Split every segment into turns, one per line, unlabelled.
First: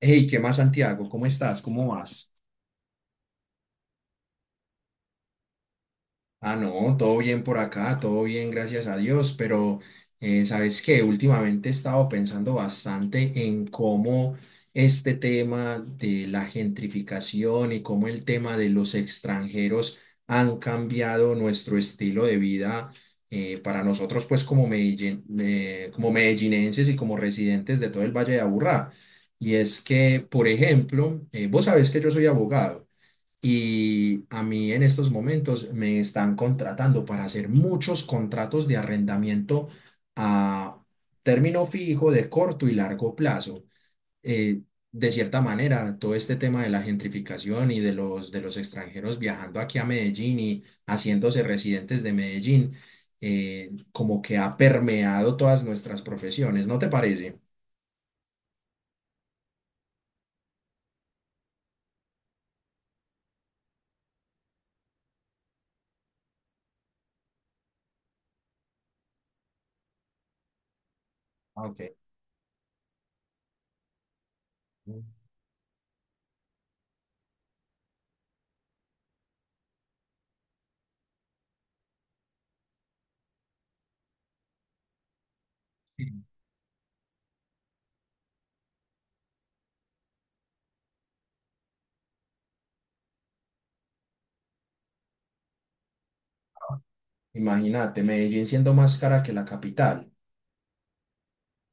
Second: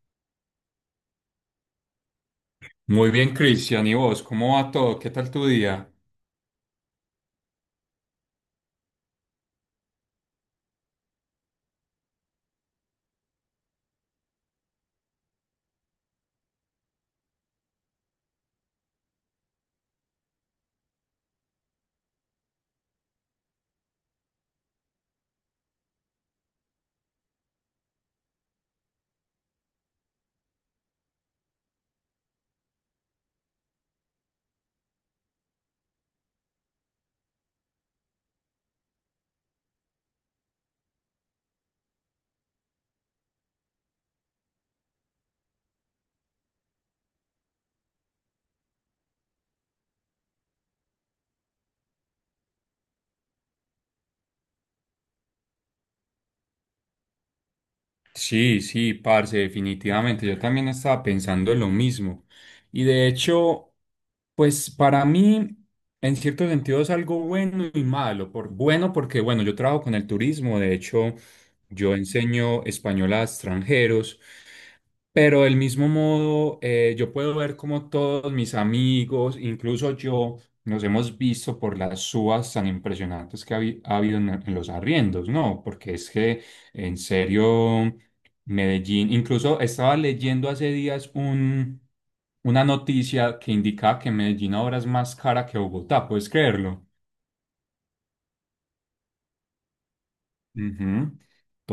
Hey, ¿qué más, Santiago? ¿Cómo estás? ¿Cómo vas?
Muy bien, Cristian. ¿Y vos? ¿Cómo va todo? ¿Qué tal tu día?
Ah, no, todo bien por acá, todo bien, gracias a Dios, pero ¿sabes qué? Últimamente he estado pensando bastante en cómo este tema de la gentrificación y cómo el tema de los extranjeros han cambiado nuestro estilo de vida para nosotros, pues como como medellinenses y como residentes de todo el Valle de Aburrá. Y es que, por ejemplo, vos sabés que yo soy abogado. Y a mí en estos momentos me están contratando para hacer muchos contratos de arrendamiento a término fijo de corto y largo plazo. Eh, de cierta manera, todo este tema de la gentrificación y de los extranjeros viajando aquí a Medellín y haciéndose residentes de Medellín, como que ha permeado todas nuestras profesiones, ¿no te parece?
Sí, sí, parce, definitivamente. Yo también estaba pensando en lo mismo. Y de hecho, pues para mí, en cierto sentido, es algo bueno y malo. Por, bueno, porque bueno, yo trabajo con el turismo. De hecho,
Ah, ok.
yo enseño español a extranjeros.
Sí.
Pero del mismo modo, yo puedo ver como todos mis amigos, incluso yo, nos hemos visto por las subas tan impresionantes que ha habido en los arriendos, ¿no? Porque es que, en serio. Medellín. Incluso estaba leyendo hace días una noticia que indicaba que Medellín ahora es más cara que Bogotá, ¿puedes creerlo?
Imagínate, Medellín siendo más cara que la capital,
Ujú.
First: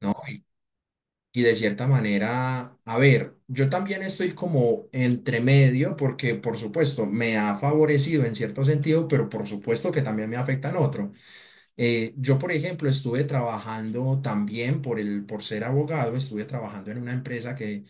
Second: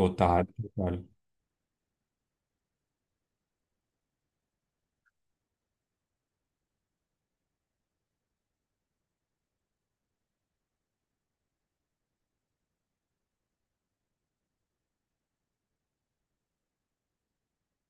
¿no?
total.
Y de cierta manera, a ver, yo también estoy como entre medio porque por supuesto me ha favorecido en cierto sentido, pero por supuesto que también me afecta en otro. Yo, por ejemplo, estuve trabajando también por ser abogado, estuve trabajando en una empresa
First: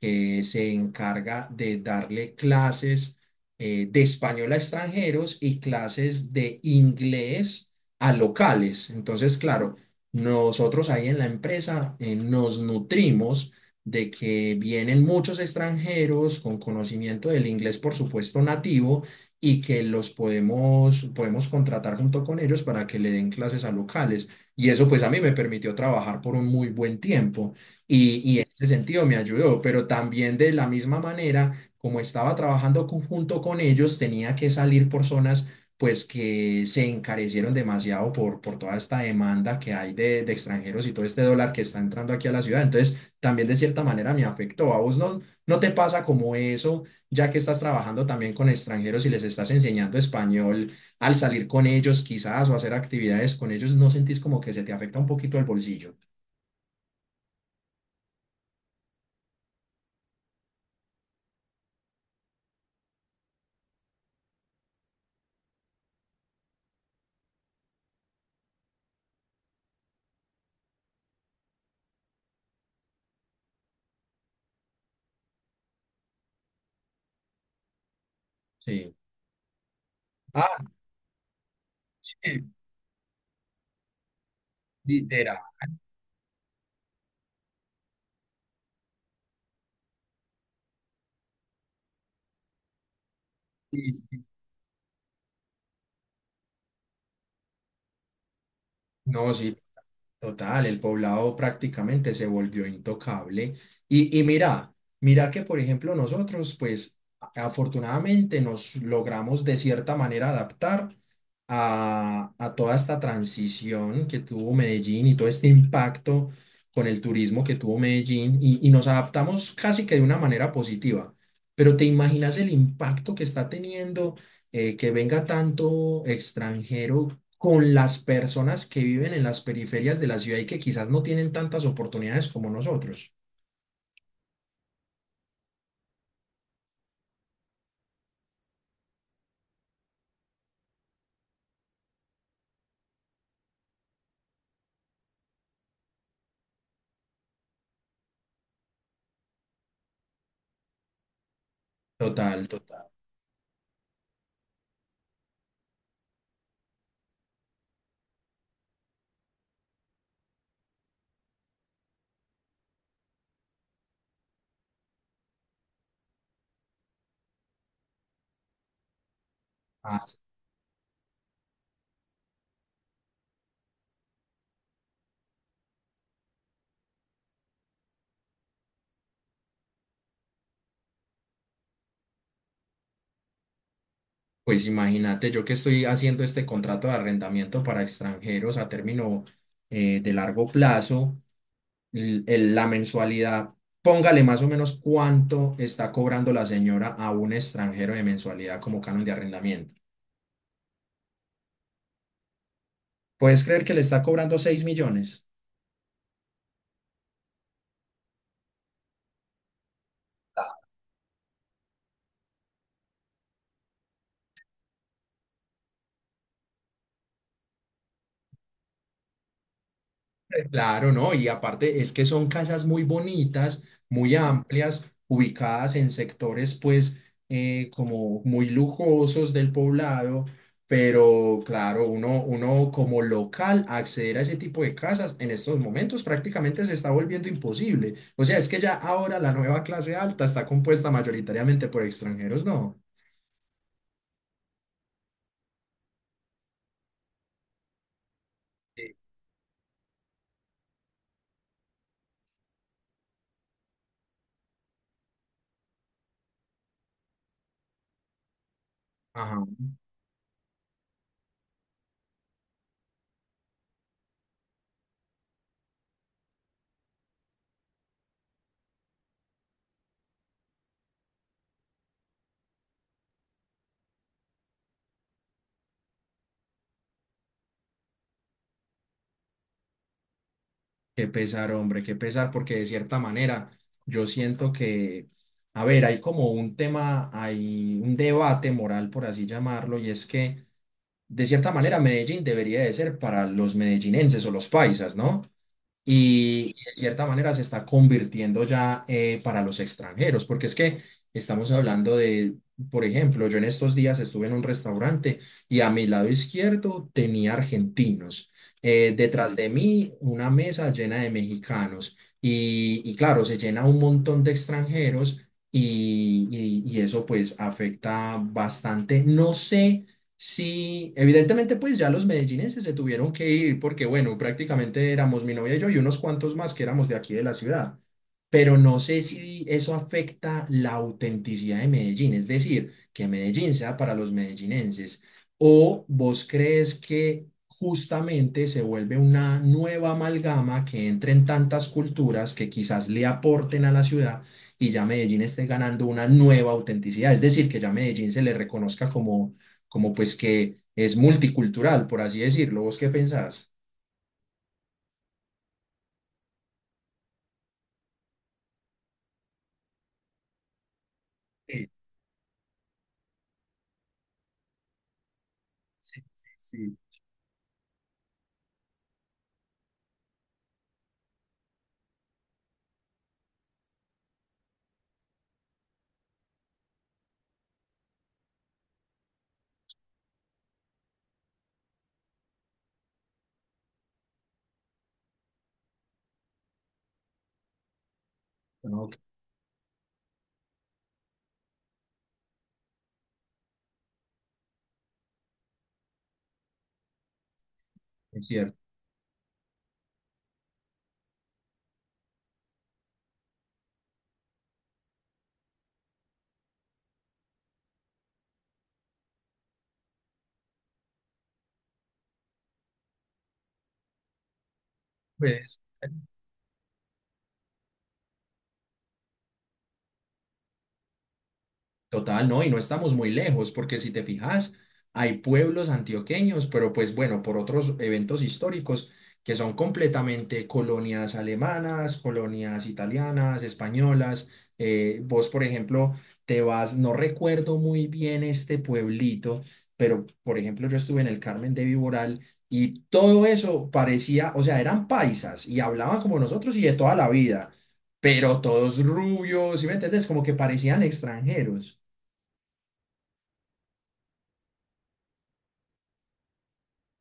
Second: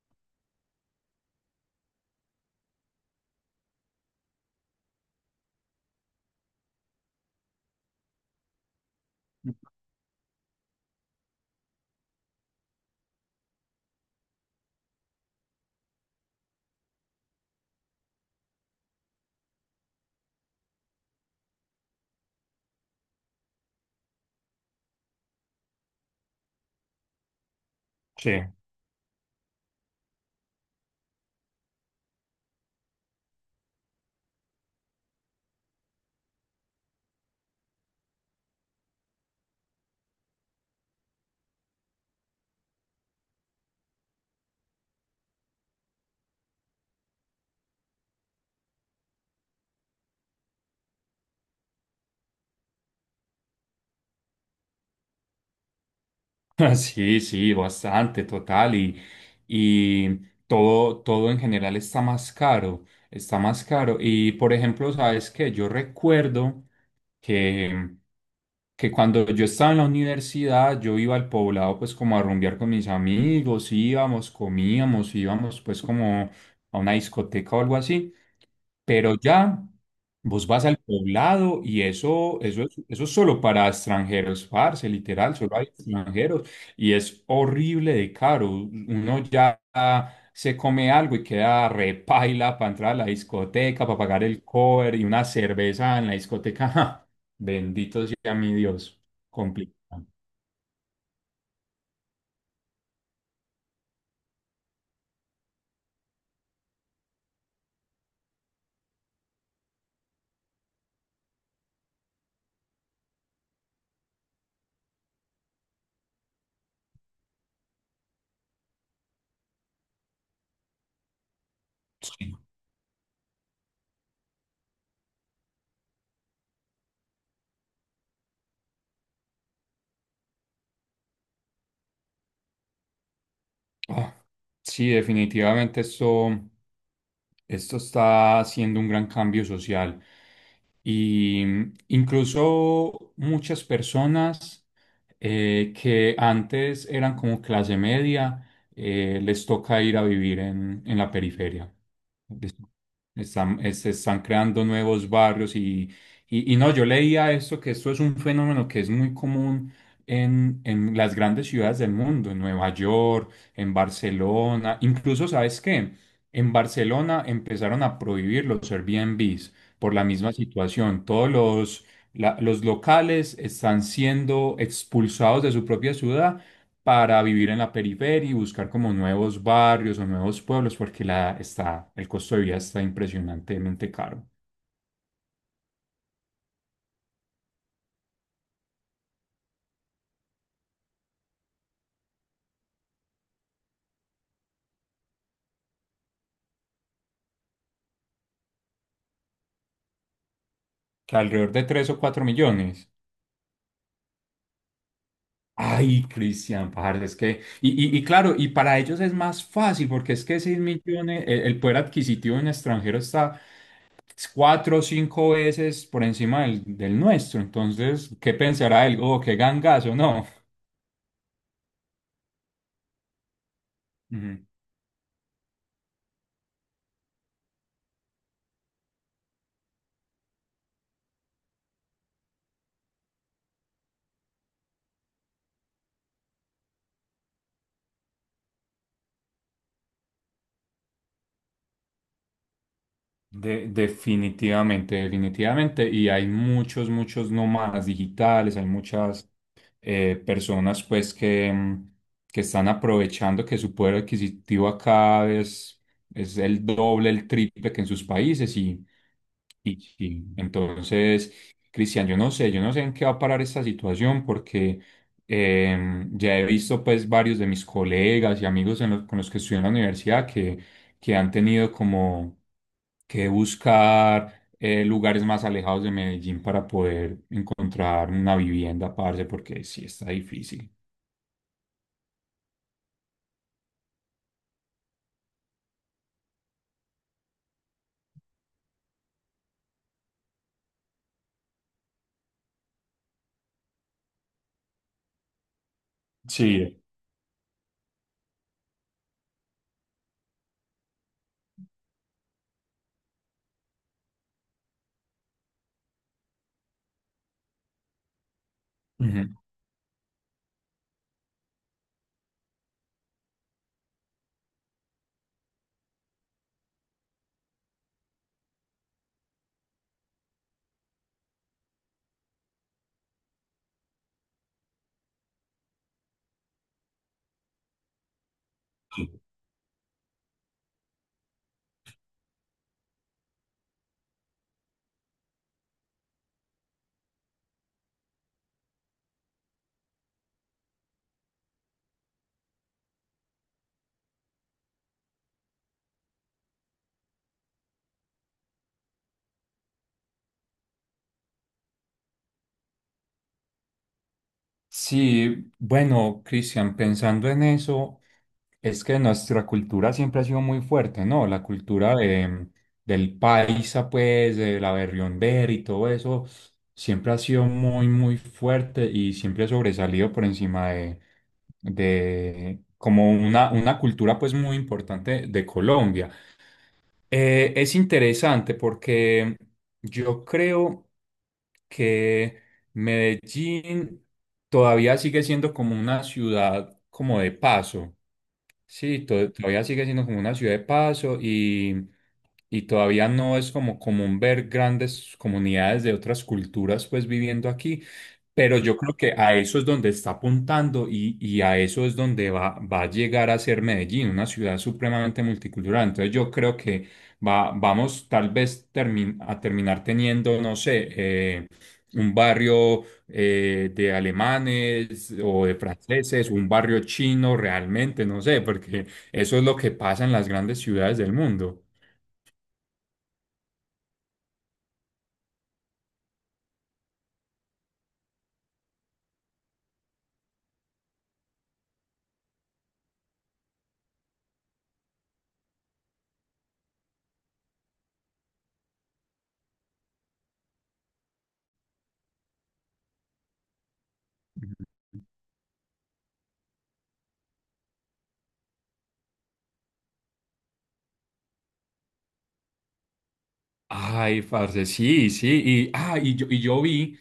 que se encarga de darle clases de español a extranjeros y clases de inglés a locales. Entonces, claro, nosotros ahí en la empresa nos nutrimos de que vienen muchos extranjeros con conocimiento del inglés, por supuesto, nativo y que los podemos contratar junto con ellos para que le den clases a locales. Y eso pues a mí me permitió trabajar por un muy buen tiempo
Sí.
y en ese sentido me ayudó, pero también de la misma manera, como estaba trabajando junto con ellos, tenía que salir por zonas pues que se encarecieron demasiado por toda esta demanda que hay de extranjeros y todo este dólar que está entrando aquí a la ciudad. Entonces, también de cierta manera me afectó. ¿A vos no te pasa como eso? Ya que estás trabajando también con extranjeros y les estás enseñando español, al salir con ellos quizás o hacer actividades con ellos, ¿no sentís como que se te afecta un poquito el bolsillo?
Sí, sí, bastante, total. Y todo, todo en general está más caro, está más caro. Y por ejemplo, ¿sabes qué? Yo recuerdo que, que cuando yo estaba en la universidad, yo iba al poblado pues como a rumbear con mis amigos, íbamos, comíamos, íbamos pues como a una discoteca o algo así.
Sí.
Pero ya vos
Ah,
vas al poblado y eso,
sí,
eso es solo para extranjeros, parce,
literal.
literal, solo hay extranjeros y es horrible de caro. Uno ya se come algo y queda repaila para entrar a la discoteca, para pagar el cover y una cerveza en la discoteca. ja, bendito sea mi Dios,
No, sí,
complicado.
total, el poblado prácticamente se volvió intocable. Y mira, mira que por ejemplo nosotros, pues afortunadamente nos logramos de cierta manera adaptar a toda esta transición que tuvo Medellín y todo este impacto con el turismo que tuvo Medellín y nos adaptamos casi que de una manera positiva. Pero ¿te imaginas
Sí,
el impacto que está teniendo? Que venga tanto extranjero con las personas que viven en las periferias de la ciudad y que quizás no tienen tantas oportunidades como nosotros.
ah, sí, definitivamente esto, esto está haciendo un gran cambio social. Y incluso muchas personas que antes eran como clase media, les toca ir a vivir en la periferia.
Total,
Es-
total.
Están, se están creando nuevos barrios y no, yo leía esto, que esto es un fenómeno que es muy común en las grandes ciudades del mundo, en Nueva York, en Barcelona, incluso, ¿sabes qué? En Barcelona empezaron a prohibir los Airbnb por
Ah,
la misma situación. Los locales están siendo expulsados de su propia ciudad para vivir en la periferia y buscar como nuevos barrios o nuevos pueblos porque el costo de vida está impresionantemente caro,
pues imagínate, yo que estoy haciendo este contrato de arrendamiento para extranjeros a término de largo plazo, la mensualidad, póngale más o menos cuánto está cobrando la señora a un extranjero de mensualidad como canon de arrendamiento.
que alrededor de tres o 4 millones.
¿Puedes creer que le está cobrando 6 millones?
Ay, Cristian, parce, es que, y claro, y para ellos es más fácil porque es que 6 millones, el poder adquisitivo en extranjero está cuatro o cinco veces por encima del, del nuestro. Entonces, ¿qué pensará él? Oh, qué gangazo, no.
Claro, ¿no? Y aparte es que son casas muy bonitas, muy
Ujú.
amplias, ubicadas en sectores pues como muy lujosos del poblado, pero claro, uno como local acceder a ese tipo de casas en estos momentos prácticamente se está volviendo imposible. O sea, es que ya ahora la nueva clase alta está compuesta mayoritariamente por extranjeros, ¿no?
Definitivamente, definitivamente. Y hay muchos, muchos nómadas digitales, hay
Sí.
muchas personas pues que, que están aprovechando que su poder adquisitivo acá es el doble, el triple que en sus países.
Ajá.
Y entonces, Cristian, yo no sé en qué va a parar esta situación porque ya he visto pues varios de mis colegas y amigos en con los que estudié en la universidad que han tenido como que buscar lugares más alejados de Medellín para poder encontrar una vivienda, parce, porque sí está difícil.
Qué pesar, hombre, qué pesar, porque de cierta manera yo siento que, a ver, hay como un tema, hay un debate moral, por así llamarlo, y es que de cierta manera Medellín debería de ser para los medellinenses o los paisas, ¿no? Y y de
Sí.
cierta manera se está convirtiendo ya para los extranjeros, porque es que estamos hablando de, por ejemplo, yo en estos días estuve en un restaurante y a mi lado izquierdo tenía argentinos, detrás de mí una mesa llena de mexicanos y claro, se llena un montón de extranjeros. Y, y eso pues afecta bastante. No sé. Sí, evidentemente pues ya los medellinenses se tuvieron que ir porque bueno, prácticamente éramos mi novia y yo y unos cuantos más que éramos de aquí de la ciudad, pero no sé si eso afecta la autenticidad de Medellín, es decir, que Medellín sea para los medellinenses o vos crees que justamente se vuelve una nueva amalgama que entre en tantas culturas que quizás le aporten a la ciudad y ya Medellín esté ganando una nueva autenticidad, es decir, que ya Medellín se le reconozca como como pues que es multicultural, por así decirlo. ¿Vos qué pensás?
Sí, bueno, Cristian, pensando en eso, es que nuestra cultura siempre ha sido muy fuerte, ¿no?
Sí,
Del paisa, pues, de la berriombera y todo
sí,
eso,
sí, sí.
siempre ha sido muy, muy fuerte y siempre ha sobresalido por encima de como una cultura, pues, muy importante de Colombia. Es interesante porque yo creo que Medellín todavía sigue siendo como una ciudad como de paso.
No, que
Sí, todavía sigue siendo como una ciudad de paso y todavía no es como común ver grandes comunidades de otras culturas pues viviendo aquí,
es
pero
cierto.
yo creo que a eso es donde está apuntando y a eso es donde va, va a llegar a ser Medellín, una ciudad supremamente multicultural. Entonces yo creo que va, vamos tal vez a terminar teniendo, no sé, un barrio de alemanes o de
Pues,
franceses, un barrio chino realmente, no sé, porque eso es lo que pasa en las grandes ciudades del mundo.
total, no, y no estamos muy lejos, porque si te fijas, hay pueblos antioqueños, pero pues bueno, por otros eventos históricos que son completamente colonias alemanas, colonias italianas, españolas. Vos, por ejemplo, te vas, no recuerdo muy bien este pueblito, pero por ejemplo, yo estuve en el Carmen de Viboral y todo eso parecía, o sea, eran paisas y hablaban como nosotros y de toda la vida, pero todos rubios, ¿sí me entiendes? Como que parecían extranjeros.
Ay, parce, sí, sí. Y, ah, y yo vi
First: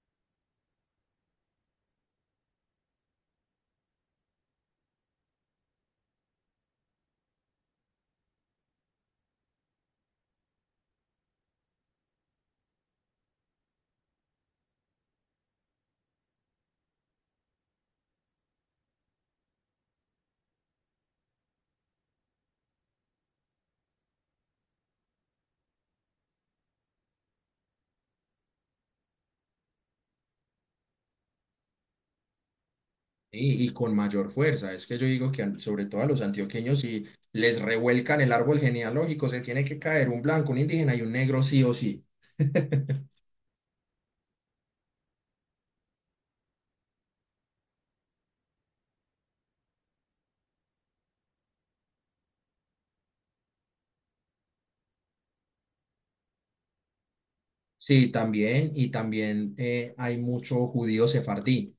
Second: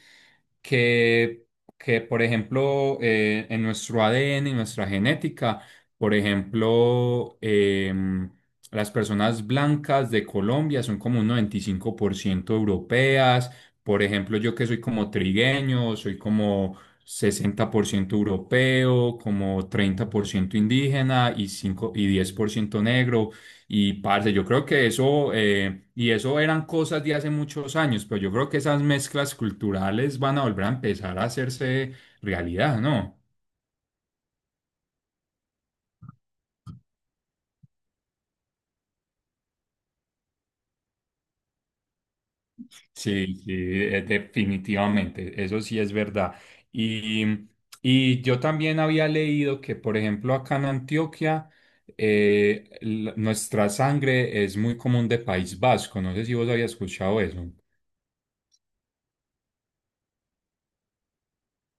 que, que, por ejemplo, en nuestro ADN, en nuestra genética, por ejemplo, las personas blancas de Colombia son como un 95% europeas. Por ejemplo, yo que soy como trigueño, soy como 60% europeo, como 30% indígena y, cinco y 10% negro. Y parce, yo creo que eso, y eso eran cosas de hace muchos años, pero yo creo que esas mezclas culturales van a volver a empezar a hacerse realidad, ¿no?
Y con mayor fuerza. Es que yo digo que sobre todo a los antioqueños, si les revuelcan el árbol genealógico, se tiene que caer un blanco, un indígena y un negro sí o sí.
Sí, sí, definitivamente, eso sí es verdad. Y, y yo también había leído que, por ejemplo, acá en Antioquia, nuestra sangre es muy común de País Vasco, no sé si vos habías escuchado eso.
Sí, también, y también hay mucho judío sefardí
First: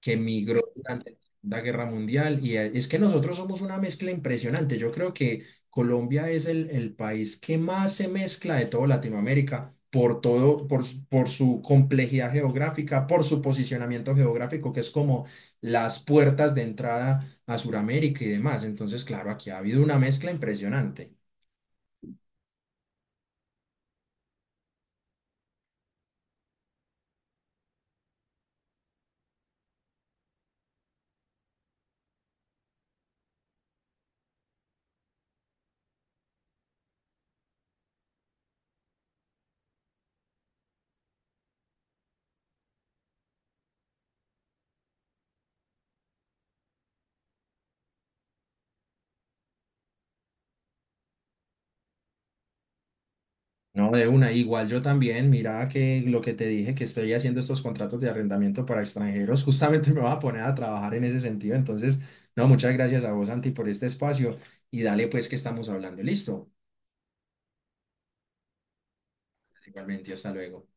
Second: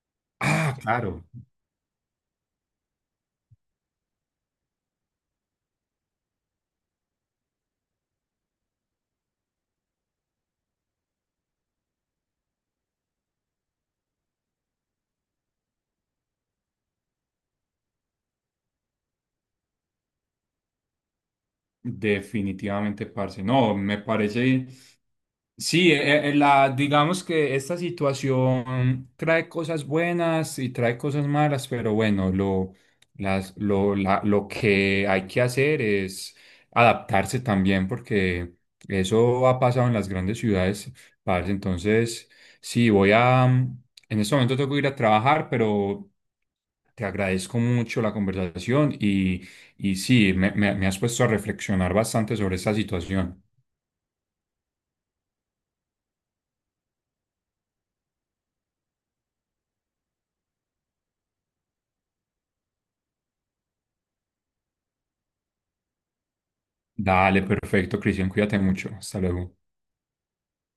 que migró
Ah,
durante la
claro,
Segunda Guerra Mundial y es que nosotros somos una mezcla impresionante. Yo creo que Colombia es el país que más se mezcla de toda Latinoamérica por todo, por su complejidad geográfica, por su posicionamiento geográfico, que es como las puertas de entrada a Sudamérica y demás. Entonces, claro, aquí ha habido una mezcla impresionante.
definitivamente, parce. No, me parece. Sí, la, digamos que esta situación trae cosas buenas y trae cosas malas, pero bueno, lo, las, lo, la- lo que hay que hacer es adaptarse también, porque eso ha pasado en las grandes ciudades, parce. Entonces, sí, en este momento tengo que ir a trabajar, pero te agradezco mucho la conversación y sí, me has puesto a reflexionar bastante sobre esta situación.
No, de una, igual yo también, mira que lo que te dije, que estoy haciendo estos contratos de arrendamiento para extranjeros, justamente me va a poner a trabajar en ese sentido. Entonces, no, muchas gracias a vos, Santi, por este espacio y dale pues que estamos hablando. Listo,
Dale, perfecto, Cristian, cuídate mucho. Hasta luego.
igualmente, hasta luego.